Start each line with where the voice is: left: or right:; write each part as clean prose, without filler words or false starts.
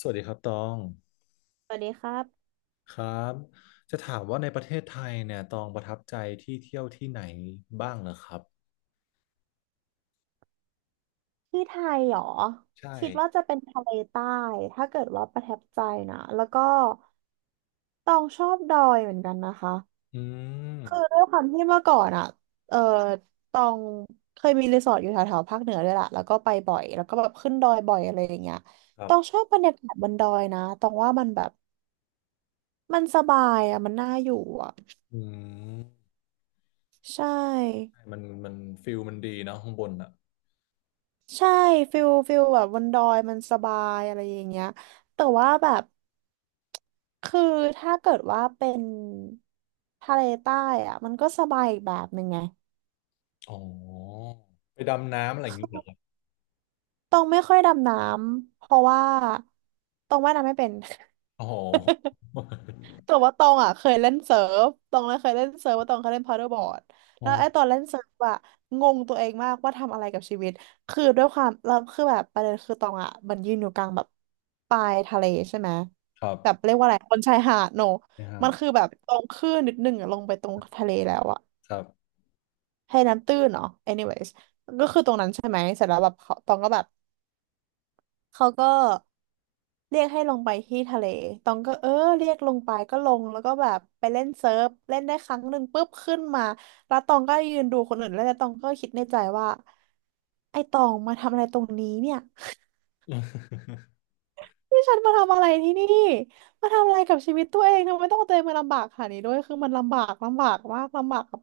left: สวัสดีครับตอง
right: สวัสดีครับ
left: ครับจะถามว่าในประเทศไทยเนี่ยตองประทับใจที่เที่ยวที่ไหนบ้างเหรอครับ
right: ที่ไทยเหรอ
left: ใช่
right: คิดว่าจะเป็นทะเลใต้ถ้าเกิดว่าประทับใจนะแล้วก็ตองชอบดอยเหมือนกันนะคะ
left: อืม
right: คือด้วยความที่เมื่อก่อนอ่ะเออตองเคยมีรีสอร์ทอยู่แถวๆภาคเหนือด้วยล่ะแล้วก็ไปบ่อยแล้วก็แบบขึ้นดอยบ่อยอะไรอย่างเงี้ย
left: ครั
right: ตองช
left: บ
right: อบบรรยากาศบนดอยนะตองว่ามันแบบมันสบายอ่ะมันน่าอยู่อ่ะ
left: อืม
right: ใช่
left: ใช่มันฟิลมันดีเนอะข้างบนอ่ะ
right: ใช่ฟิลแบบบนดอยมันสบายอะไรอย่างเงี้ยแต่ว่าแบบคือถ้าเกิดว่าเป็นทะเลใต้อะมันก็สบายอีกแบบหนึ่งไง
left: อ๋อไปดำน้ำอะไรอย่าง
right: คื
left: นี้เหรอครับ
right: อตองไม่ค่อยดำน้ำเพราะว่าตองว่ายน้ำไม่เป็น
left: อ๋อ
right: แต่ว่าตองอ่ะเคยเล่นเซิร์ฟตองเลยเคยเล่นเซิร์ฟว่าตองเคยเล่นพาราบอร์ด
left: อ๋อ
right: แล้วไอ้ตอนเล่นเซิร์ฟอ่ะงงตัวเองมากว่าทำอะไรกับชีวิตคือด้วยความเราคือแบบประเด็นคือตองอ่ะมันยืนอยู่กลางแบบปลายทะเลใช่ไหม
left: ครั
right: แบบ
left: บ
right: เรียกว่าอะไรบนชายหาดโน
left: นะฮะ
right: มันคือแบบตรงคลื่นนิดนึงอ่ะลงไปตรงทะเลแล้วอ่ะ
left: ครับ
right: ให้น้ำตื้นเนาะ anyways ก็คือตรงนั้นใช่ไหมเสร็จแล้วแบบเขาตองก็แบบ เขาก็เรียกให้ลงไปที่ทะเลตองก็เรียกลงไปก็ลงแล้วก็แบบไปเล่นเซิร์ฟเล่นได้ครั้งหนึ่งปุ๊บขึ้นมาแล้วตองก็ยืนดูคนอื่นแล้วแล้วตองก็คิดในใจว่าไอ้ตองมาทำอะไรตรงนี้เนี่ย นี่ฉันมาทำอะไรที่นี่มาทำอะไรกับชีวิตตัวเองทำไมต้องเอาตัวเองมาลำบากขนาดนี้ด้วยคือมันลำบากลำบากมากลำบากกับ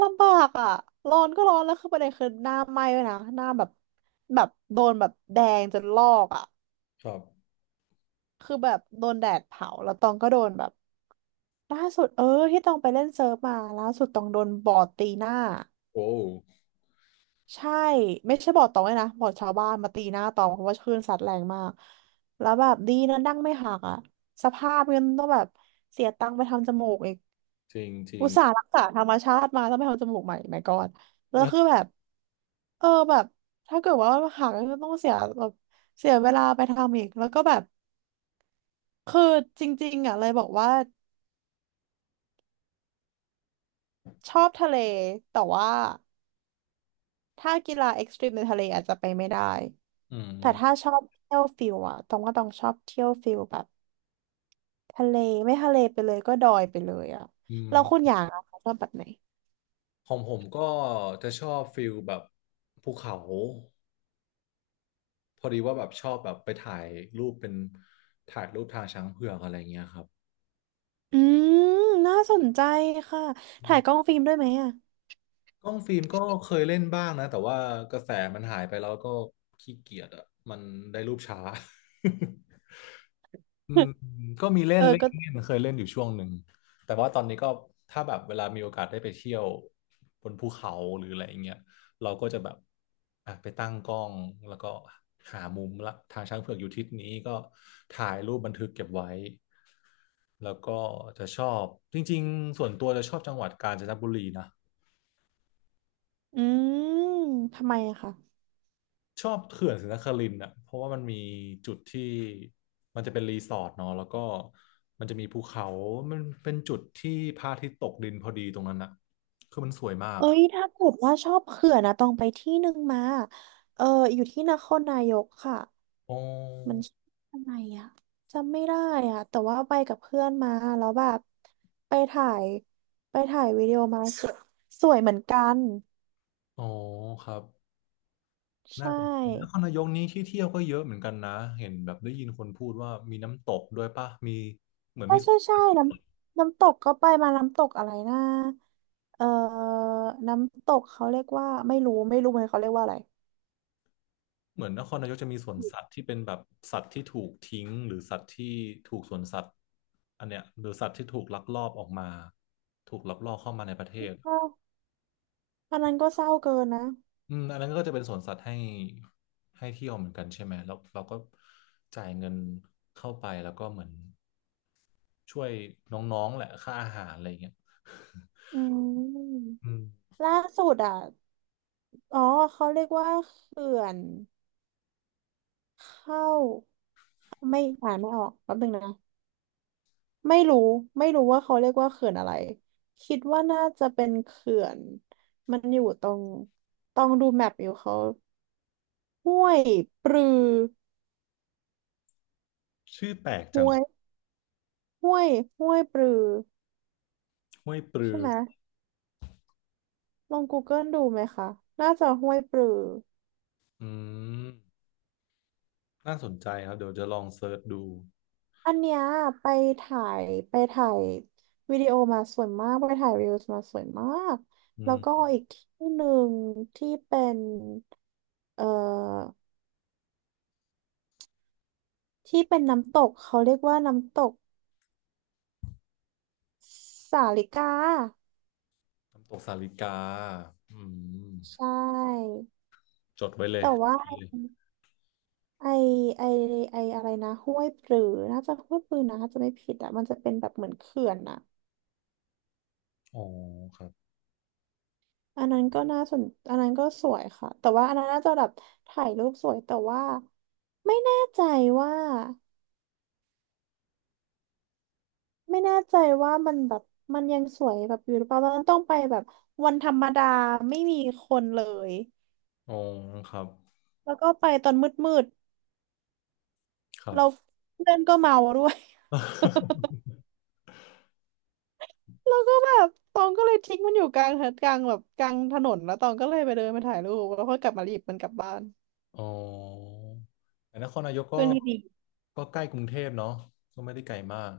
right: ลำบากอ่ะร้อนก็ร้อนแล้วคือประเด็นคือหน้าไหม้ด้วยนะหน้าแบบแบบโดนแบบแดงจนลอกอ่ะ
left: ครับ
right: คือแบบโดนแดดเผาแล้วตองก็โดนแบบล่าสุดที่ตองไปเล่นเซิร์ฟมาล่าสุดตองโดนบอร์ดตีหน้า
left: โอ้
right: ใช่ไม่ใช่บอร์ดตองเลยนะบอร์ดชาวบ้านมาตีหน้าตองเพราะว่าคลื่นซัดแรงมากแล้วแบบดีนะดั้งไม่หักอ่ะสภาพเงินต้องแบบเสียตังค์ไปทำจมูกอีก
left: จริงจริ
right: อุ
left: ง
right: ตส่าห์รักษาธรรมชาติมาต้องไปทำจมูกใหม่ไม่กอดแล้วคือแบบแบบถ้าเกิดว่าหักก็ต้องเสียแบบเสียเวลาไปทำอีกแล้วก็แบบคือจริงๆอ่ะเลยบอกว่า ชอบทะเลแต่ว่าถ้ากีฬาเอ็กซ์ตรีมในทะเลอาจจะไปไม่ได้
left: อื
right: แต่
left: ม
right: ถ้าชอบเที่ยวฟิลอะต้องว่าต้องชอบเที่ยวฟิลแบบทะเลไม่ทะเลไปเลยก็ดอยไปเลยอะ
left: อืม
right: แล้วคุณอย่างอะคะชอบแบบไหน
left: ของผมก็จะชอบฟิลแบบภูเขา พอดีว่าแบบชอบแบบไปถ่ายรูปเป็นถ่ายรูปทางช้างเผือกอะไรเงี้ยครับ
right: อืมน่าสนใจค่ะ
left: อื
right: ถ่ายกล้
left: ม
right: องฟิล์มด้วยไหมอะ
left: กล้องฟิล์มก็เคยเล่นบ้างนะแต่ว่ากระแสมันหายไปแล้วก็ขี้เกียจอ่ะมันได้รูปช้าอืม ก็มีเล่
right: เอ
left: น
right: อ
left: เล่น
right: ก็
left: เล่นเคยเล่นอยู่ช่วงหนึ่งแต่ว่าตอนนี้ก็ถ้าแบบเวลามีโอกาสได้ไปเที่ยวบนภูเขาหรืออะไรอย่างเงี้ยเราก็จะแบบอ่ะไปตั้งกล้องแล้วก็หามุมละทางช้างเผือกอยู่ทิศนี้ก็ถ่ายรูปบันทึกเก็บไว้ แล้วก็จะชอบจริงๆส่วนตัวจะชอบจังหวัดกาญจนบุรีนะ
right: อืมทำไมอะคะ
left: ชอบเขื่อนศรีนครินทร์อ่ะเพราะว่ามันมีจุดที่มันจะเป็นรีสอร์ทเนาะแล้วก็มันจะมีภูเขามันเป็นจุดที่พระอาทิตย์ตกดินพอดีตรงนั้นอ่ะคือมันสวยมาก
right: เอ้ยถ้าเกิดว่าชอบเขื่อนนะต้องไปที่หนึ่งมาเอออยู่ที่นครนายกค่ะ
left: อ๋อ
right: มันชื่ออะไรอะจำไม่ได้อะแต่ว่าไปกับเพื่อนมาแล้วแบบไปถ่ายไปถ่ายวิดีโอมา สวยสวยเหมือนกัน
left: อ๋อครับน่า
right: ใช่
left: สนใจนครนายกนี้ที่เที่ยวก็เยอะเหมือนกันนะเห็นแบบได้ยินคนพูดว่ามีน้ำตกด้วยป่ะมี
right: ใช่ใช่ใช่น้ำน้ำตกก็ไปมาน้ำตกอะไรนะเอ่อน้ำตกเขาเรียกว่าไม่รู้ไม่รู้เหมือนเขาเรียกว่าอะไร
left: เหมือนนครนายกจะมีสวนสัตว์ที่เป็นแบบสัตว์ที่ถูกทิ้งหรือสัตว์ที่ถูกสวนสัตว์อันเนี้ยหรือสัตว์ที่ถูกลักลอบออกมาถูกลักลอบเข้ามาในประเทศ
right: เศร้าอันนั้นก็เศร้าเกินนะ
left: อืมอันนั้นก็จะเป็นสวนสัตว์ให้ให้เที่ยวเหมือนกันใช่ไหมแล้วเราก็จ่ายเงินเข้าไปแล้วก็เหมือนช่วยน้องๆแหละค่าอาหารอะไรอย่างเงี้ย
right: อืม
left: อืม
right: ล่าสุดอ่ะอ๋อเขาเรียกว่าเขื่อนเข้าไม่อ่านไม่ออกแป๊บนึงนะ ไม่รู้ไม่รู้ว่าเขาเรียกว่าเขื่อนอะไรคิดว่าน่าจะเป็นเขื่อนมันอยู่ตรงต้องดูแมปอยู่เขาห้วยปรือ
left: ชื่อแปลกจั
right: ห้
left: ง
right: วยห้วยห้วยปรือ
left: ห้วยปลื
right: ใช่
left: อ
right: ไหมลอง Google ดูไหมคะน่าจะห้วยปรือ
left: อืมน่าสนใจครับเดี๋ยวจะลองเซิร์ชดู
right: อันเนี้ยไปถ่ายไปถ่ายวิดีโอมาสวยมากไปถ่ายรีวิวมาสวยมาก
left: อื
right: แล้วก็
left: ม
right: อีกที่หนึ่งที่เป็นเอ่อที่เป็นน้ำตกเขาเรียกว่าน้ำตก สาลิกา
left: น้ำตกสาลิกาอืม
right: ใช่
left: จดไว้เลย
right: แต่ว่าไอไอไออะไรนะห้วยปรือน่าจะห้วยปรือนะถ้าจะไม่ผิดอ่ะมันจะเป็นแบบเหมือนเขื่อนอ่ะ
left: อ๋อครับ
right: อันนั้นก็น่าสนอันนั้นก็สวยค่ะแต่ว่าอันนั้นน่าจะแบบถ่ายรูปสวยแต่ว่าไม่แน่ใจว่าไม่แน่ใจว่ามันแบบมันยังสวยแบบอยู่หรือเปล่าตอนนั้นต้องไปแบบวันธรรมดาไม่มีคนเลย
left: อ๋อครับ
right: แล้วก็ไปตอนมืด
left: ครั
right: ๆ
left: บ
right: เราเพื่อนก็เมาด้วย แล้วก็แบบตองก็เลยทิ้งมันอยู่กลางกลางแบบกลางถนนแล้วตองก็เลยไปเดินไปถ่ายรูปแล้วก็กลับมาหยิบมันกลับบ้าน
left: อ๋อแต่นครนายกก็
right: เพื่อนที่ดี
left: ใกล้กรุงเทพเนาะก็ไม่ได้ไกลมาก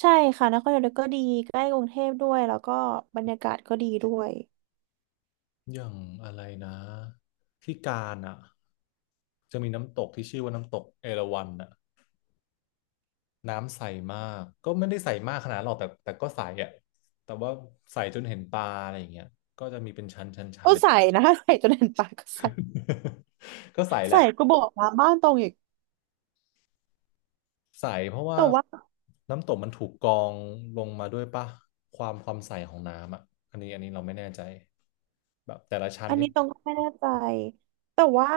right: ใช่ค่ะนครนายกก็ดีใกล้กรุงเทพด้วยแล้วก็บรรยากาศก็ดีด้วย
left: อย่างอะไรนะที่กาญอ่ะจะมีน้ำตกที่ชื่อว่าน้ำตกเอราวัณน่ะน้ำใสมาก ก็ไม่ได้ใสมากขนาดนั้นหรอกแต่ก็ใสอ่ะแต่ว่าใสจนเห็นปลาอะไรอย่างเงี้ย
right: โอ้ใส่นะ ใส่จนเห็นปากก็ใส่
left: ก็ใสแห
right: ใส่
left: ละ
right: ก็บอกมาบ้านตรงอีก
left: ใสเพราะว่า
right: แต่ว่า
left: น้ำตกมันถูกกรองลงมาด้วยป่ะความใสของน้ำอ่ะอันนี้เราไม่แน่ใจแบบแต่ละชั้น
right: อัน
left: นี่
right: นี้ตรงก็ไม่แน่ใจแต่ว่า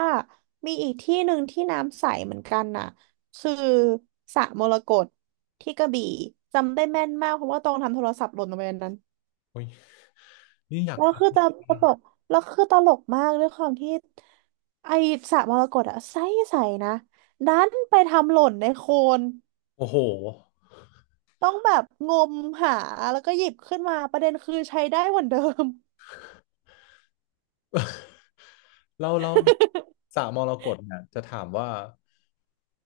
right: มีอีกที่หนึ่งที่น้ำใสเหมือนกันน่ะคือสระมรกตที่กระบี่จำได้แม่นมากเพราะว่าตรงทำโทรศัพท์หล่นลงไปในนั้น
left: โอ้ยนี่อยาก
right: แล้ว
left: ฟัง
right: คือตลกแล้วคือตลกมากด้วยความที่ไอสระมรกตอะใสใสนะดันไปทำหล่นในโคลน
left: โอ้โห
right: ต้องแบบงมหาแล้วก็หยิบขึ้นมาประเด็นคือใช้ได้เหมือนเดิม
left: เราสระมรกตเนี่ยจะถามว่า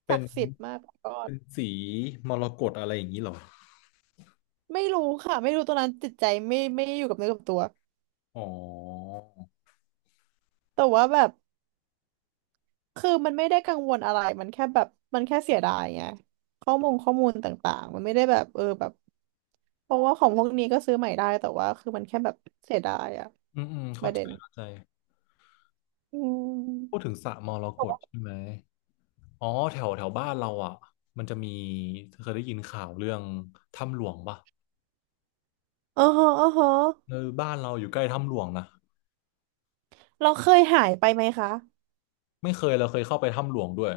left: เป็
right: ศั
left: น
right: กดิ์สิทธิ์มากกอด
left: เป็นสีมรกตอะไรอย่างนี้เหรอ
right: ไม่รู้ค่ะไม่รู้ตัวนั้นจิตใจไม่อยู่กับเนื้อกับตัว
left: อ๋อ
right: แต่ว่าแบบ คือมันไม่ได้กังวลอะไร มันแค่แบบมันแค่เสียดายไงข้อมูลต่างๆมันไม่ได้แบบเพราะว่าของพวกนี้ก็ซื้อใหม่ได้แต่ว่าคือมันแค่แบบเสียดายอะ
left: อืมอืม
right: ป
left: เข้า
right: ระ
left: ใจ
right: เด็น
left: เข้าใจ
right: อื
left: พูดถึ
right: ม
left: งสระมรกตใช่ไหมอ๋อแถวแถวบ้านเราอ่ะมันจะมีเคยได้ยินข่าวเรื่องถ้ำหลวงปะ
right: อ๋อฮะอ๋อฮะ
left: เออบ้านเราอยู่ใกล้ถ้ำหลวงนะ
right: เราเคยหายไปไหมคะ
left: ไม่เคยเราเคยเข้าไปถ้ำหลวงด้วย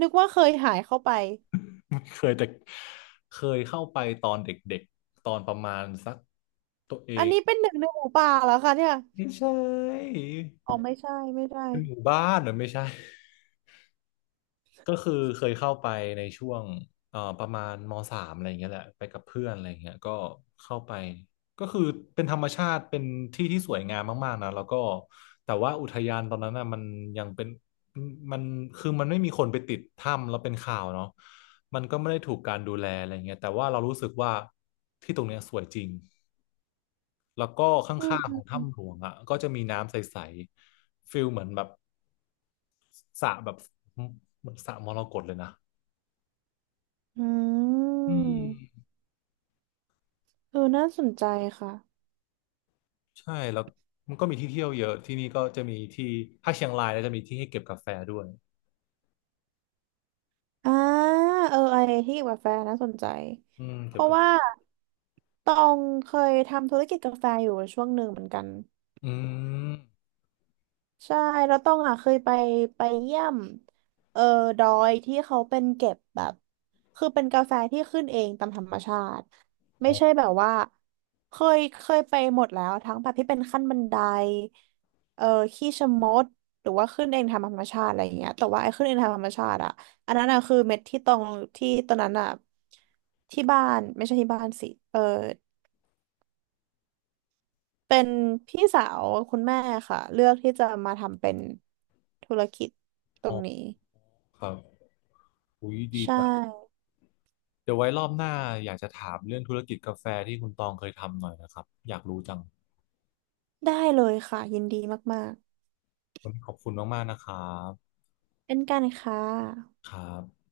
right: นึกว่าเคยหายเข้าไป
left: เคยแต่เคยเข้าไปตอนเด็กๆตอนประมาณสักตัวเอ
right: อัน
left: ง
right: นี้เป็นหนึ่งในหมูป่าแล้วค่ะเนี่ย
left: ไม่ใช่
right: อ๋อไม่ใช่ไม่ได้
left: เป็นหมู่บ้านเหรอไม่ใช่ ก็คือเคยเข้าไปในช่วงประมาณมสามอะไรอย่างเงี้ยแหละไปกับเพื่อนอะไรอย่างเงี้ยก็เข้าไปก็คือเป็นธรรมชาติเป็นที่ที่สวยงามมากๆนะแล้วก็แต่ว่าอุทยานตอนนั้นน่ะมันยังเป็นมันมันไม่มีคนไปติดถ้ำแล้วเป็นข่าวเนาะมันก็ไม่ได้ถูกการดูแลอะไรเงี้ยแต่ว่าเรารู้สึกว่าที่ตรงเนี้ยสวยจริงแล้วก็ข
right: อืม
left: ้างๆ
right: อื
left: ขอ
right: ม
left: ง
right: อืม
left: ถ้ำหลวงอ่ะก็จะมีน้ำใสๆฟิลเหมือนแบบสระแบบเหมือนสระมรกตเลยนะ
right: อื
left: อื
right: ม
left: ม
right: เออน่าสนใจค่ะ
left: ใช่แล้วมันก็มีที่เที่ยวเยอะที่นี่ก็จะมีที่ถ้าเชียงรายแล้วจะมีที่ให้เก็บกาแฟด้วย
right: อ่าเออไอที่เกี่ยวกับกาแฟน่าสนใจ
left: อืม
right: เพ
left: เก็บ
right: ราะ
left: กา
right: ว่า
left: แฟ
right: ตองเคยทำธุรกิจกาแฟอยู่ช่วงหนึ่งเหมือนกัน
left: อืม
right: ใช่แล้วต้องอ่ะเคยไปไปเยี่ยมเออดอยที่เขาเป็นเก็บแบบคือเป็นกาแฟที่ขึ้นเองตามธรรมชาติ
left: อ๋
right: ไม่
left: อ
right: ใช่แบบว่าเคยไปหมดแล้วทั้งแบบที่เป็นขั้นบันไดเออขี้ชะมดหรือว่าขึ้นเองทำธรรมชาติอะไรอย่างเงี้ยแต่ว่าไอ้ขึ้นเองทำธรรมชาติอ่ะอันนั้นอ่ะคือเม็ดที่ตรงที่ตอนนั้นอ่ะที่บ้านไม่ใช่ที่บ้านสิเออ เป็นพี่สาวคุณแม่ค่ะเลือกที่จะมาทำเป็นธุรกิจตร
left: อ๋อ
right: งนี้
left: ครับอุ้ยดี
right: ใช่
left: จังเดี๋ยวไว้รอบหน้าอยากจะถามเรื่องธุรกิจกาแฟที่คุณตองเคยทำหน่อยนะครับอยากรู้จัง
right: ได้เลยค่ะยินดีมาก
left: วันนี้ขอบคุณมากๆนะครับ
right: ๆ เป็นกันค่ะ
left: ครับ